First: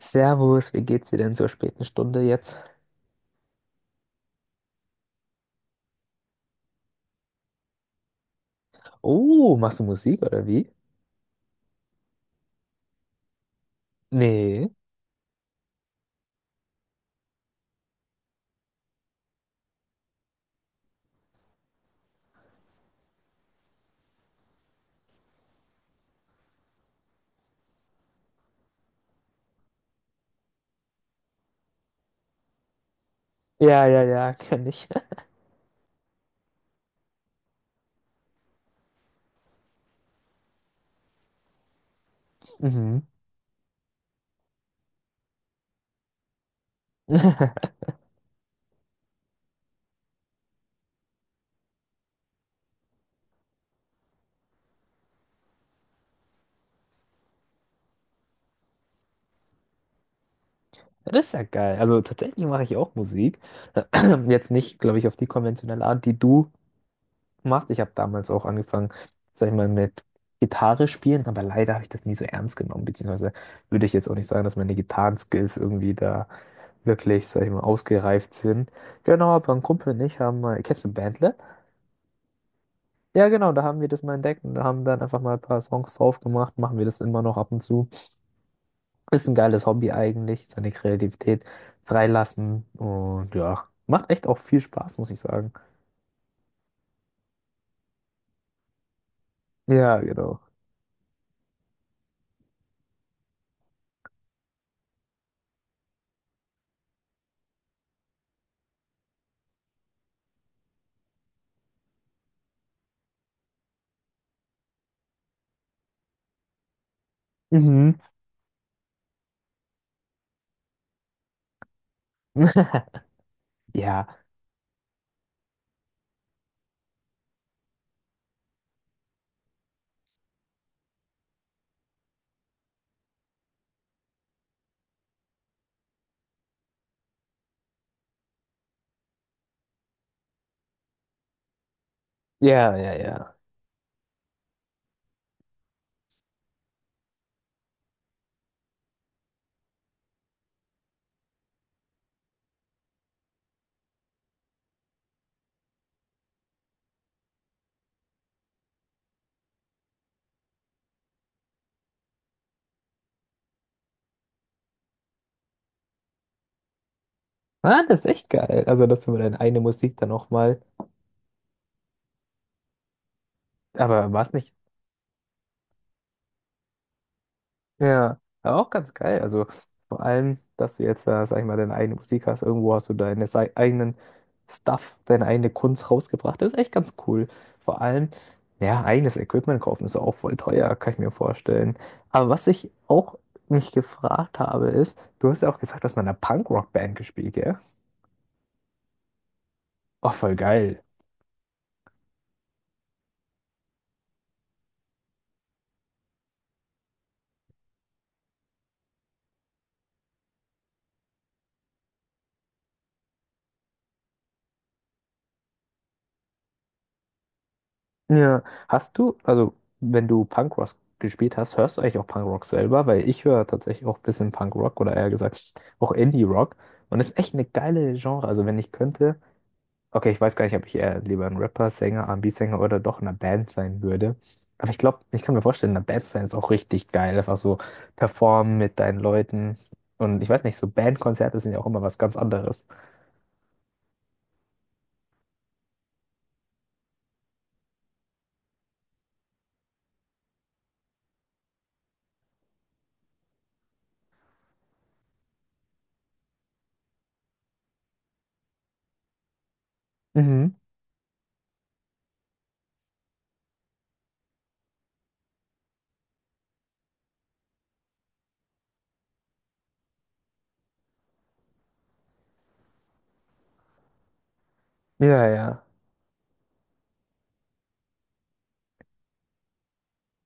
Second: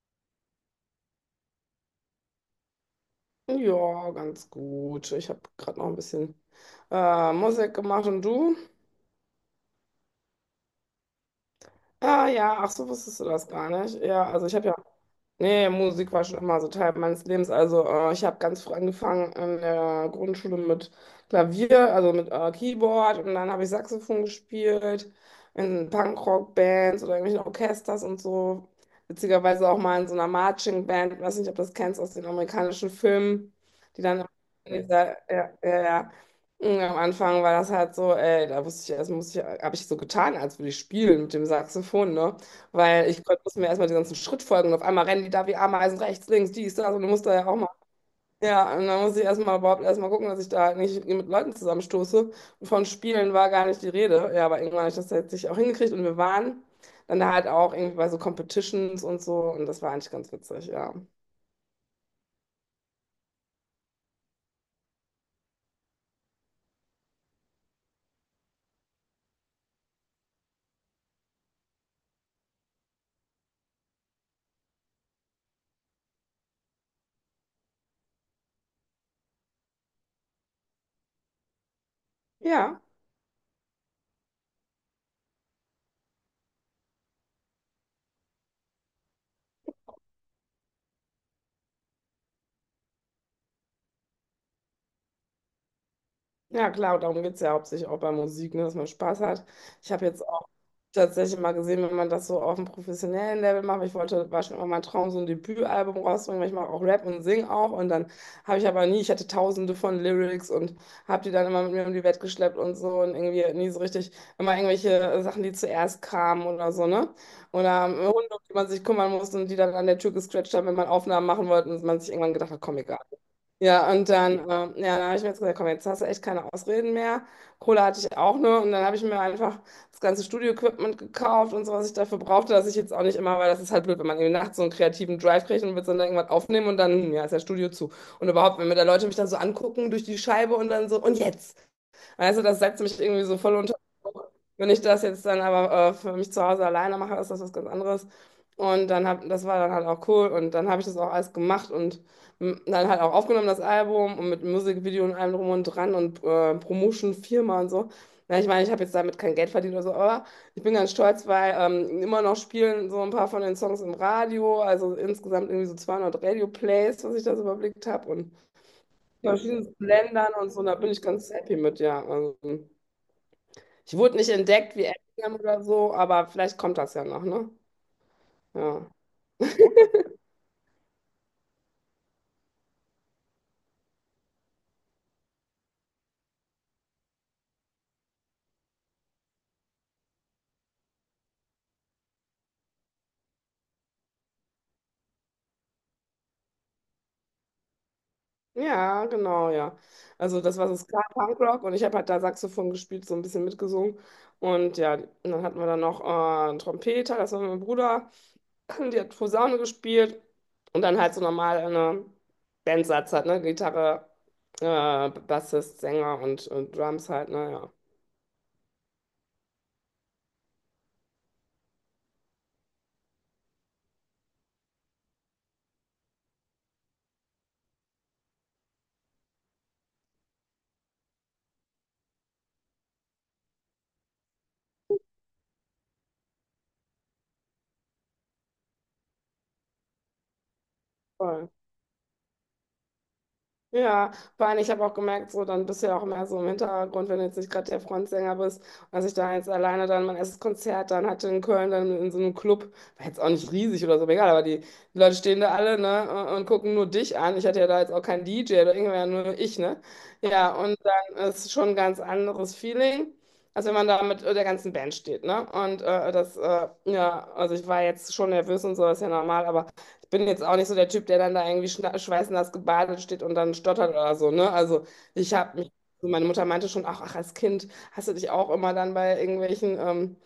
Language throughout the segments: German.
Servus, wie geht's dir denn zur späten Stunde jetzt? Ja, ganz gut. Ich habe gerade noch ein bisschen Musik gemacht und du? Oh, machst du Musik oder wie? Ah ja, ach so, wusstest du das gar nicht. Ja, also ich habe Nee. ja. Nee, Musik war schon immer so Teil meines Lebens. Also ich habe ganz früh angefangen in der Grundschule mit Klavier, also mit Keyboard und dann habe ich Saxophon gespielt in Punkrock-Bands oder irgendwelchen Orchesters und so. Witzigerweise auch mal in so einer Marching-Band, weiß nicht, ob du das kennst aus den amerikanischen Filmen, Ja, ja, die dann ja, kenn in ich. dieser, ja, ja, ja. Und am Anfang war das halt so, ey, da wusste ich erst, muss ich, habe ich so getan, als würde ich spielen mit dem Saxophon, ne? Mhm. Weil ich Gott, musste mir erstmal den ganzen Schritt folgen und auf einmal rennen die da wie Ameisen rechts, links, dies, das und du musst da ja auch mal. Ja, und dann musste ich erstmal überhaupt erstmal gucken, dass ich da halt nicht mit Leuten zusammenstoße. Und von Spielen war gar nicht die Rede. Ja, aber irgendwann habe ich das letztlich auch hingekriegt und wir waren dann da halt auch irgendwie bei so Competitions und so und das war eigentlich ganz witzig, ja. Das ist ja geil. Also tatsächlich mache ich auch Musik. Jetzt nicht, glaube ich, auf die konventionelle Art, die du machst. Ich habe damals auch angefangen, sag ich mal, mit Gitarre spielen, aber leider habe ich das nie so ernst genommen, beziehungsweise würde ich jetzt auch nicht sagen, dass meine Gitarrenskills irgendwie da wirklich, sag ich mal, ausgereift sind. Genau, aber ein Kumpel und ich haben mal, kennst du Bandle? Ja. Ja, genau, da haben wir das mal entdeckt und da haben dann einfach mal ein paar Songs drauf gemacht, machen wir das immer noch ab und zu. Ist ein geiles Hobby eigentlich, seine Kreativität freilassen und ja, macht echt auch viel Spaß, muss ich sagen. Ja, klar, darum geht es ja hauptsächlich auch bei Musik, ne, dass man Spaß hat. Ich Ja, habe jetzt genau. auch tatsächlich mal gesehen, wenn man das so auf einem professionellen Level macht, weil ich wollte, war schon immer mein Traum, so ein Debütalbum rauszubringen, weil ich mache auch Rap und singe auch. Und dann habe ich aber nie, ich hatte tausende von Lyrics und habe die dann immer mit mir um die Welt geschleppt und so und irgendwie nie so richtig, immer irgendwelche Sachen, die zuerst kamen oder so, ne? Oder Mhm. Hunde, um die man sich kümmern musste und die dann an der Tür gescratcht haben, wenn man Aufnahmen machen wollte und man sich irgendwann gedacht hat, komm, egal. Ja, Ja, und dann, ja, dann habe ich mir jetzt gesagt, komm, jetzt hast du echt keine Ausreden mehr. Kohle hatte ich auch nur und dann habe ich mir einfach das ganze Studio-Equipment gekauft und so, was ich dafür brauchte, dass ich jetzt auch nicht immer, weil das ist halt blöd, wenn man irgendwie nachts so einen kreativen Drive kriegt und will dann irgendwas aufnehmen und dann, ja, ist ja Studio zu. Und überhaupt, wenn mir da Leute mich dann so angucken durch die Scheibe und dann so, und jetzt? Weißt du, das ja, setzt ja, mich irgendwie ja. so voll unter Druck. Wenn ich das jetzt dann aber für mich zu Hause alleine mache, ist das was ganz anderes. Und dann das war dann halt auch cool. Und dann habe ich das auch alles gemacht und dann halt auch aufgenommen, das Album und mit Musikvideo und allem drum und dran und Promotion-Firma und so. Na, ich meine, ich habe jetzt damit kein Geld verdient oder so, aber ich bin ganz stolz, weil immer noch spielen so ein paar von den Songs im Radio, also insgesamt irgendwie so 200 Radio-Plays, was ich das Ah, überblickt das ist habe. echt Und geil. Also, dass du ja, deine aus eigene Musik dann auch Ländern und mal, so, da bin ich ganz happy mit, ja. Also, ich aber wurde war nicht es nicht. entdeckt wie Eminem oder so, aber vielleicht kommt das ja noch, ne? Ja, aber auch Ja. ganz geil. Also vor allem, dass du jetzt, sag ich mal, deine eigene Musik hast. Irgendwo hast du deine eigenen Stuff, deine eigene Kunst rausgebracht. Das ist echt ganz cool. Vor allem, ja, eigenes Equipment kaufen ist auch voll teuer, kann ich mir vorstellen. Aber was ich auch mich gefragt habe, ist, du hast ja auch gesagt, du hast mal in einer Punk-Rock-Band gespielt, ja? Ja, genau, ja. Oh, voll Also das war so geil. Ska Punkrock und ich habe halt da Saxophon gespielt, so ein bisschen mitgesungen. Und ja, und dann hatten wir dann noch einen Trompeter, das war mein Bruder, die hat Posaune gespielt und dann halt so normal eine Bandsatz halt, ne? Gitarre, Bassist, Sänger und Drums halt, ne? Ja. Ja, hast du, also wenn du Punkrock gespielt hast, hörst du eigentlich auch Punkrock selber? Weil ich höre tatsächlich auch ein bisschen Punkrock oder eher gesagt auch Indie-Rock. Und ist echt eine geile Genre. Also wenn ich könnte, okay, ich weiß gar nicht, ob ich eher lieber ein Rapper, Sänger, R&B-Sänger oder doch in einer Band sein würde. Aber ich glaube, ich kann mir vorstellen, in einer Band sein ist auch richtig geil. Einfach so performen mit deinen Leuten. Und ich weiß nicht, so Bandkonzerte Voll. sind ja auch immer was ganz anderes. Ja, vor allem, ich habe auch gemerkt, so dann bist du ja auch mehr so im Hintergrund, wenn du jetzt nicht gerade der Frontsänger bist. Und als ich da jetzt alleine dann mein erstes Konzert dann hatte in Köln, dann in so einem Club, war jetzt auch nicht riesig oder so, aber egal, aber die Leute stehen da alle, ne, und gucken nur dich an. Ich hatte ja da jetzt auch keinen DJ oder irgendwer, nur ich, ne? Ja, Mhm. und dann ist schon ein ganz anderes Feeling, als wenn man da mit der ganzen Band steht, ne? Und ja, also ich war jetzt schon nervös und so, ist ja normal, aber bin jetzt auch nicht so der Typ, der dann da irgendwie schweißnass gebadet steht und dann stottert oder so, ne? Also Ja, ich habe ja. mich, so meine Mutter meinte schon, ach, ach, als Kind hast du dich auch immer dann bei irgendwelchen, ähm,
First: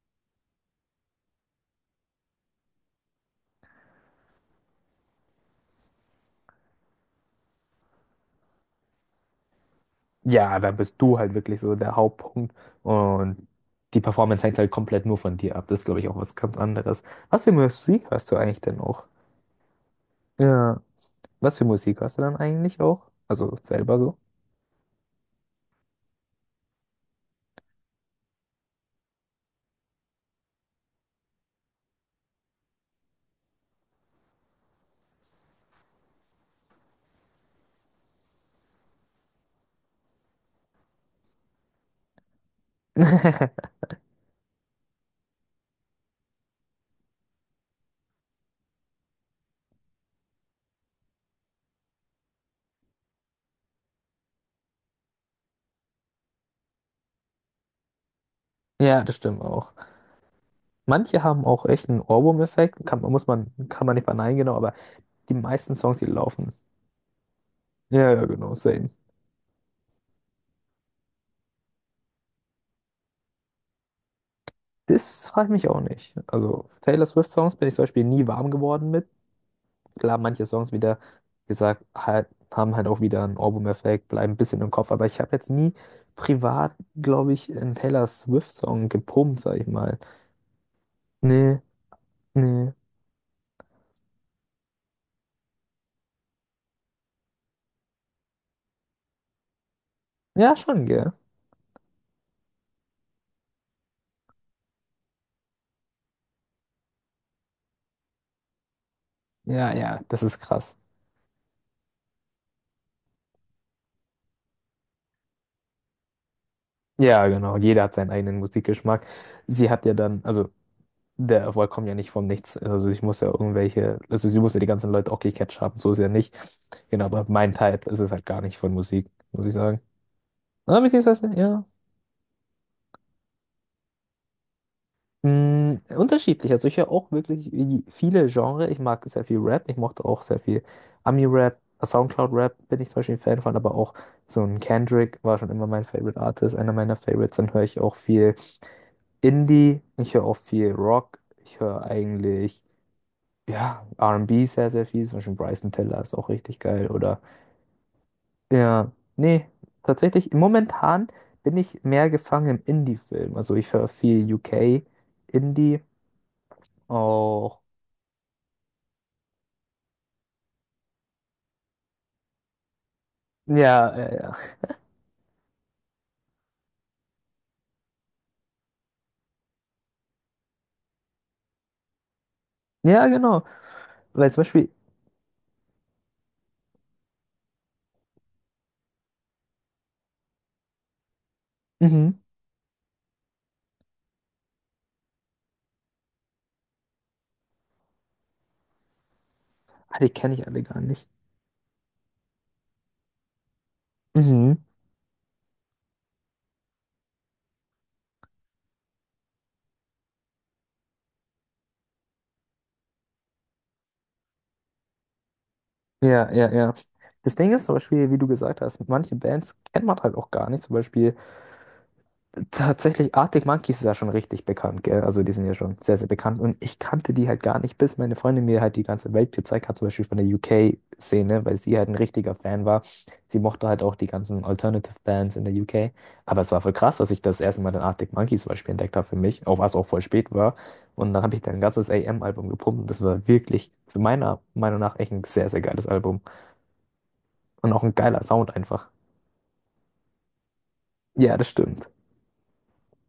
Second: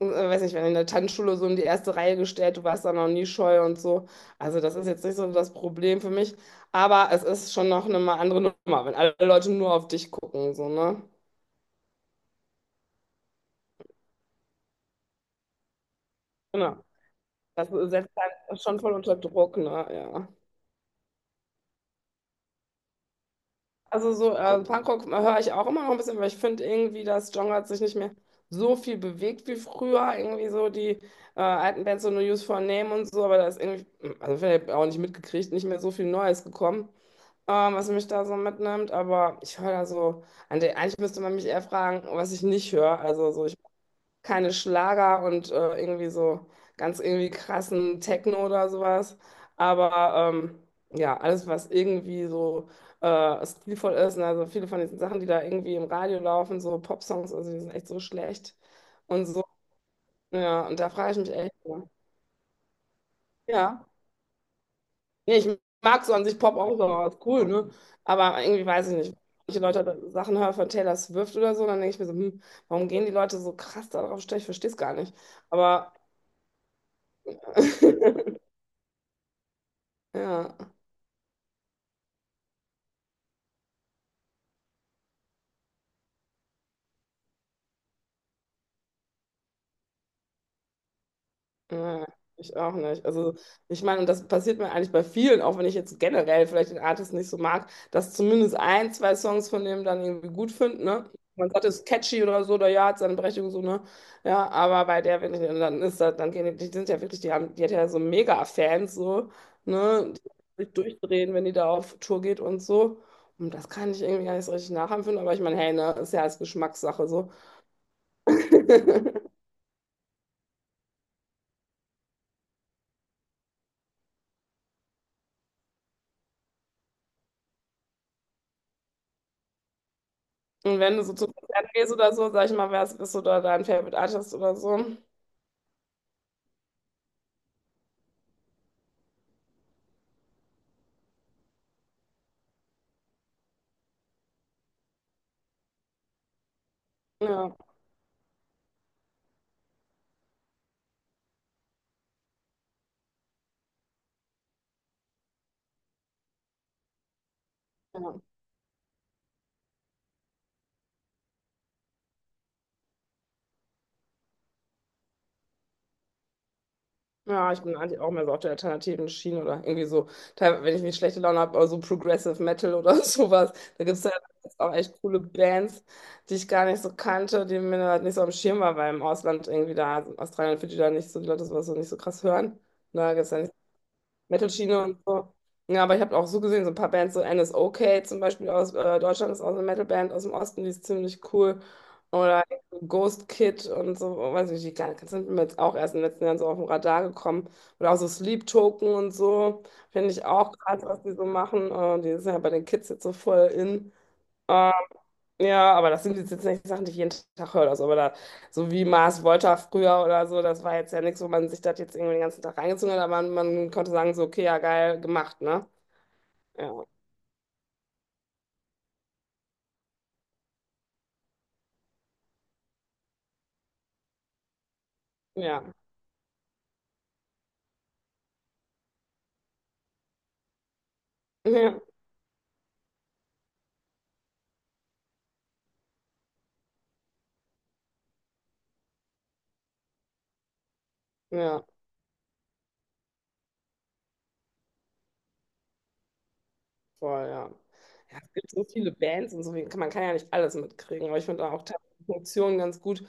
äh, weiß nicht, wenn in der Tanzschule so in die erste Reihe gestellt, du warst da noch nie scheu und so. Also das ist jetzt nicht so das Problem für mich, aber es ist schon noch eine mal andere Nummer, wenn alle Leute nur auf dich gucken, Ja, so, da bist ne? du halt wirklich so der Hauptpunkt und die Performance hängt halt komplett nur von dir ab. Das ist, glaube ich, auch was ganz Genau. anderes. Was für Das Musik setzt hörst du einen eigentlich denn schon voll auch? unter Druck, ne? Ja. Ja, was für Musik hörst du dann eigentlich auch? Also selber Also so? so Punkrock höre ich auch immer noch ein bisschen, weil ich finde irgendwie, das Genre hat sich nicht mehr so viel bewegt wie früher. Irgendwie so die alten Bands, so No Use for a Name und so, aber da ist irgendwie, also vielleicht auch nicht mitgekriegt, nicht mehr so viel Neues gekommen, was mich da so mitnimmt. Aber ich höre da so, eigentlich müsste man mich eher fragen, was ich nicht höre. Also so, ich keine Schlager und irgendwie so ganz irgendwie krassen Techno oder sowas. Aber ja, alles, was irgendwie so stilvoll ist, ne, also viele von diesen Sachen, die da irgendwie im Radio laufen, so Popsongs, also die sind echt so schlecht Ja, das und stimmt so. auch. Ja, und da frage ich Manche mich haben echt, auch ja. echt einen Ohrwurm-Effekt. Kann, muss man, kann Ja, man nicht verneinen, genau, aber die nee, ich meisten Songs, mag die so an sich laufen. Pop auch, so, ist cool, ne? Ja, ja, Aber genau, irgendwie weiß same. ich nicht. Manche Leute Sachen hören von Taylor Swift oder so, dann denke ich mir so, warum gehen die Leute so krass darauf steil? Ich verstehe es gar nicht. Das frage ich mich auch Aber nicht. Also Taylor Swift-Songs bin ich zum Beispiel nie warm geworden mit. Klar, manche ja, Songs wieder gesagt halt, haben halt auch wieder einen Ohrwurm-Effekt, bleiben ein bisschen im Kopf, aber ich habe jetzt nie privat, glaube ich, einen Taylor Swift-Song gepumpt, sag ich mal. Nee, ja, ich auch nee. nicht. Also ich meine, und das passiert mir eigentlich bei vielen, auch wenn ich jetzt generell vielleicht den Artist nicht so mag, dass zumindest ein, zwei Songs von dem dann irgendwie gut Ja, find, schon, ne? gell? Man sagt, es ist catchy oder so, oder ja, hat seine Berechtigung so, ne? Ja, aber bei der wirklich, und dann ist das, dann gehen die, die sind ja wirklich, die haben, die hat ja so Mega-Fans, so, Ja, ja, ne? das ist Die sich krass. durchdrehen, wenn die da auf Tour geht und so. Und das kann ich irgendwie gar nicht so richtig nachempfinden, aber ich meine, hey, ne, ist ja alles Geschmackssache, Ja, so. genau. Jeder hat seinen eigenen Musikgeschmack. Sie hat ja dann, also der Erfolg kommt ja nicht vom Nichts. Also ich muss ja irgendwelche, also sie muss ja die ganzen Leute auch gecatcht haben, so ist ja nicht. Genau, aber mein Type ist es halt gar nicht von Musik, muss ich sagen. Und Ah, wenn du so beziehungsweise, zu ja. Konzerten gehst oder so, sag ich mal, wer es ist oder dein Favorite Artist oder so. Unterschiedlich. Also ich höre auch wirklich wie viele Genres. Ich mag sehr viel Rap. Ich mochte auch sehr viel Ami-Rap, Soundcloud-Rap bin ich zum Beispiel ein Fan von, aber auch so ein Kendrick war schon immer mein Favorite Artist, einer meiner Favorites. Dann Ja, höre ich auch viel Indie. Ich höre auch viel Rock. Ich höre eigentlich, ja, R&B sehr, sehr viel. Zum Beispiel Bryson Tiller ist auch richtig geil. Oder, ja. ja, nee, tatsächlich, momentan bin ich mehr gefangen im Indie-Film. Also ich höre viel UK Indie. Ja, Auch. ich bin eigentlich auch mehr so auf der alternativen Schiene oder irgendwie so, teilweise, wenn ich nicht schlechte Laune habe, aber so Progressive Metal oder sowas. Da Ja, gibt es ja, ja ja. auch echt coole Bands, die ich gar nicht so kannte, die mir halt nicht so am Schirm war, weil im Ausland irgendwie da, Australien und Fidschi da nicht so, die Leute sowas so nicht so krass hören. Ja, Da gibt es ja genau. Weil zum Beispiel, Metal-Schiene und so. Ja, aber ich habe auch so gesehen, so ein paar Bands, so NSOK zum Beispiel aus Deutschland ist auch so eine Metal-Band aus dem Osten, die ist ziemlich cool. mhm. Oder Ghost Kid und so, weiß nicht, die kleinen Kids sind mir jetzt auch erst in den letzten Jahren so auf dem Radar gekommen. Oder auch so Sleep Token und so, Ah, die finde ich kenne ich auch alle gar krass, was nicht. die so machen. Die sind ja bei den Kids jetzt so voll in. Mhm. Äh, ja, aber das sind jetzt nicht Sachen, die ich jeden Tag höre. Also. Aber da, so wie Mars Volta früher oder so, das war jetzt ja nichts, wo man sich das jetzt irgendwie den ganzen Tag reingezogen hat, aber man konnte sagen, so, okay, ja, geil gemacht, ne? Ja, ja, ja. Ja, Das Ding ist zum Beispiel, wie du gesagt hast, manche Bands kennt man halt auch gar nicht. Zum Beispiel tatsächlich, Arctic Monkeys ist ja schon richtig bekannt, gell? Also die sind ja ja, schon sehr, sehr bekannt. Und ich kannte die halt gar nicht, bis meine Freundin mir halt die ganze Welt gezeigt hat, zum Beispiel von der UK-Szene, weil sie ja, halt ein richtiger Fan war. Sie mochte halt auch die ganzen Alternative-Bands in der UK. Aber es war voll krass, dass ich das erste Mal den Arctic Monkeys zum Beispiel entdeckt habe für mich, auch was auch voll spät war. Und dann habe ich dann ein ja. ganzes AM-Album gepumpt und das war wirklich, für meiner Meinung nach, echt ein sehr, sehr geiles Album. Voll, ja. Und auch ein Ja, geiler es gibt Sound so einfach. viele Bands und so, man kann ja nicht alles mitkriegen, aber ich Ja, finde das auch stimmt. teilweise Funktionen ganz gut,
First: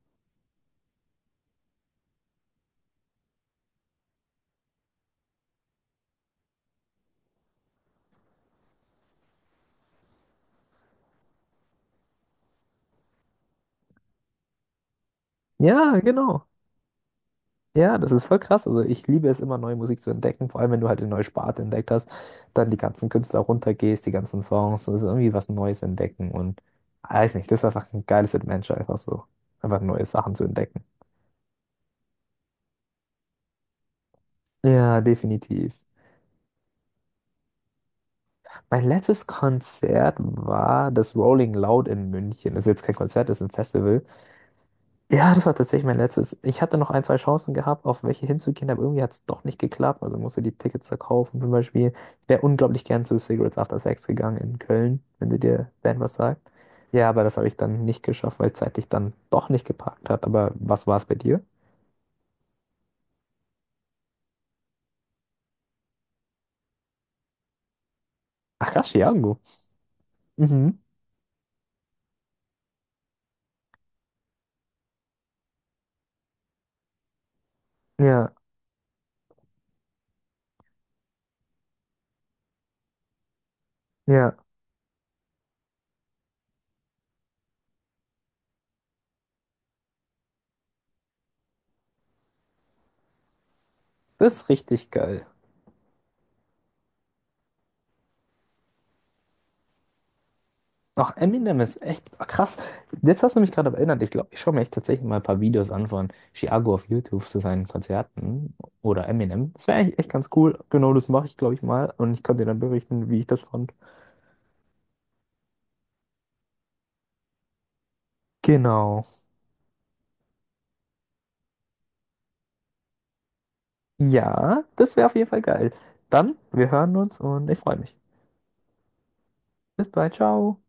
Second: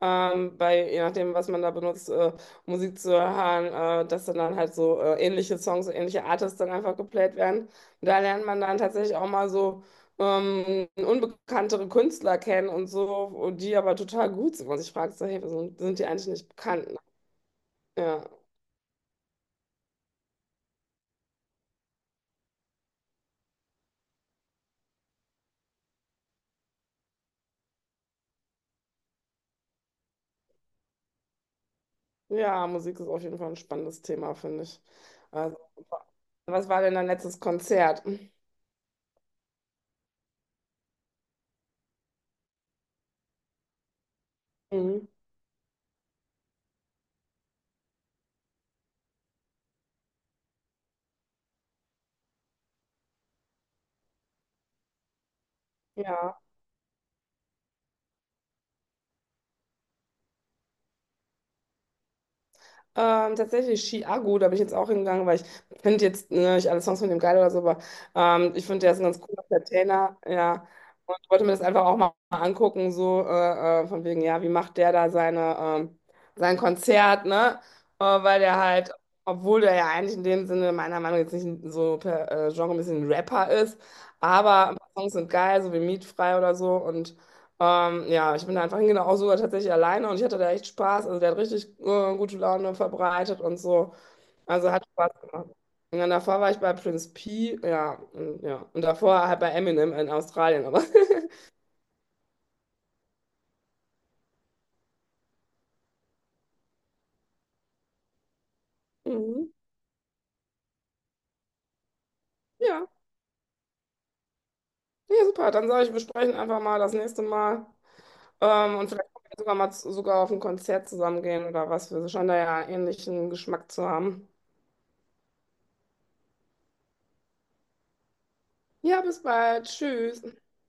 bei, je nachdem, was man da benutzt, Musik zu hören, dass dann halt so ähnliche Songs, ähnliche Artists dann einfach geplayt werden. Und da lernt man dann tatsächlich auch mal so unbekanntere Künstler kennen und so, und die aber total gut sind. Und ich frage so, hey, sind, Ja, sind die eigentlich genau. nicht bekannt? Ja, das Ja. ist voll krass. Also ich liebe es immer, neue Musik zu entdecken, vor allem wenn du halt eine neue Sparte entdeckt hast, dann die ganzen Künstler runtergehst, die ganzen Songs, das ist irgendwie was Neues entdecken und weiß nicht, das ist einfach ein geiles Adventure, einfach so, einfach neue Sachen zu entdecken. Ja, Musik ist auf jeden Fall ein spannendes Thema, finde ich. Ja, Also, definitiv. was war denn dein letztes Konzert? Mein letztes Konzert war das Rolling Loud in München. Das ist jetzt kein Konzert, das ist ein Festival. Mhm. Ja, das war tatsächlich mein letztes. Ich hatte noch ein, zwei Chancen gehabt, auf welche hinzugehen, aber irgendwie hat es doch nicht geklappt. Also musste die Tickets verkaufen. Zum Beispiel, ich wäre unglaublich gern zu Cigarettes After Sex gegangen in Köln, wenn du dir Band was Ja. sagt. Ja, aber das habe ich dann nicht geschafft, weil es zeitlich dann doch nicht gepackt hat. Aber was war es bei dir? Tatsächlich Chiago, da bin ich jetzt auch hingegangen, weil ich finde jetzt ne, nicht alle Songs von dem geil oder so, aber ich finde, Ach, der ist ein ganz Chiango. cooler Entertainer, ja. Mhm. Und ich wollte mir das einfach auch mal angucken, so von wegen, ja, wie macht der da sein Konzert, ne? Ja, Weil der halt, obwohl der ja eigentlich in dem Sinne meiner Meinung nach jetzt nicht so per Genre ein bisschen ein Rapper ist, ja. aber ein paar Songs sind geil, so wie Mietfrei oder so und ja, ich bin da einfach hingegangen, auch sogar tatsächlich alleine und ich hatte da echt Spaß. Also der hat richtig gute Laune verbreitet und so. Das ist Also hat richtig Spaß geil. gemacht. Und dann davor war ich bei Prince P, ja, und, ja. Und davor halt bei Eminem in Australien, aber. Ach, Eminem ist echt krass. Jetzt hast du mich gerade erinnert. Ich glaube, ich schaue mir echt tatsächlich mal ein paar Videos an von Chiago auf YouTube zu seinen Konzerten oder Mhm. Eminem. Das wäre eigentlich echt ganz cool. Genau, das mache ich, glaube ich, mal. Und ich kann dir dann Ja, berichten, wie ich das fand. ja, super. Dann sage ich, wir sprechen einfach mal das nächste Mal. Und Genau. vielleicht können wir sogar mal sogar auf ein Konzert zusammen gehen oder was. Wir scheinen da ja ähnlichen Geschmack zu haben. Ja, das wäre auf jeden Fall geil. Dann, wir hören uns und ich freue mich. Ja, bis bald. Bis bald, Tschüss. ciao.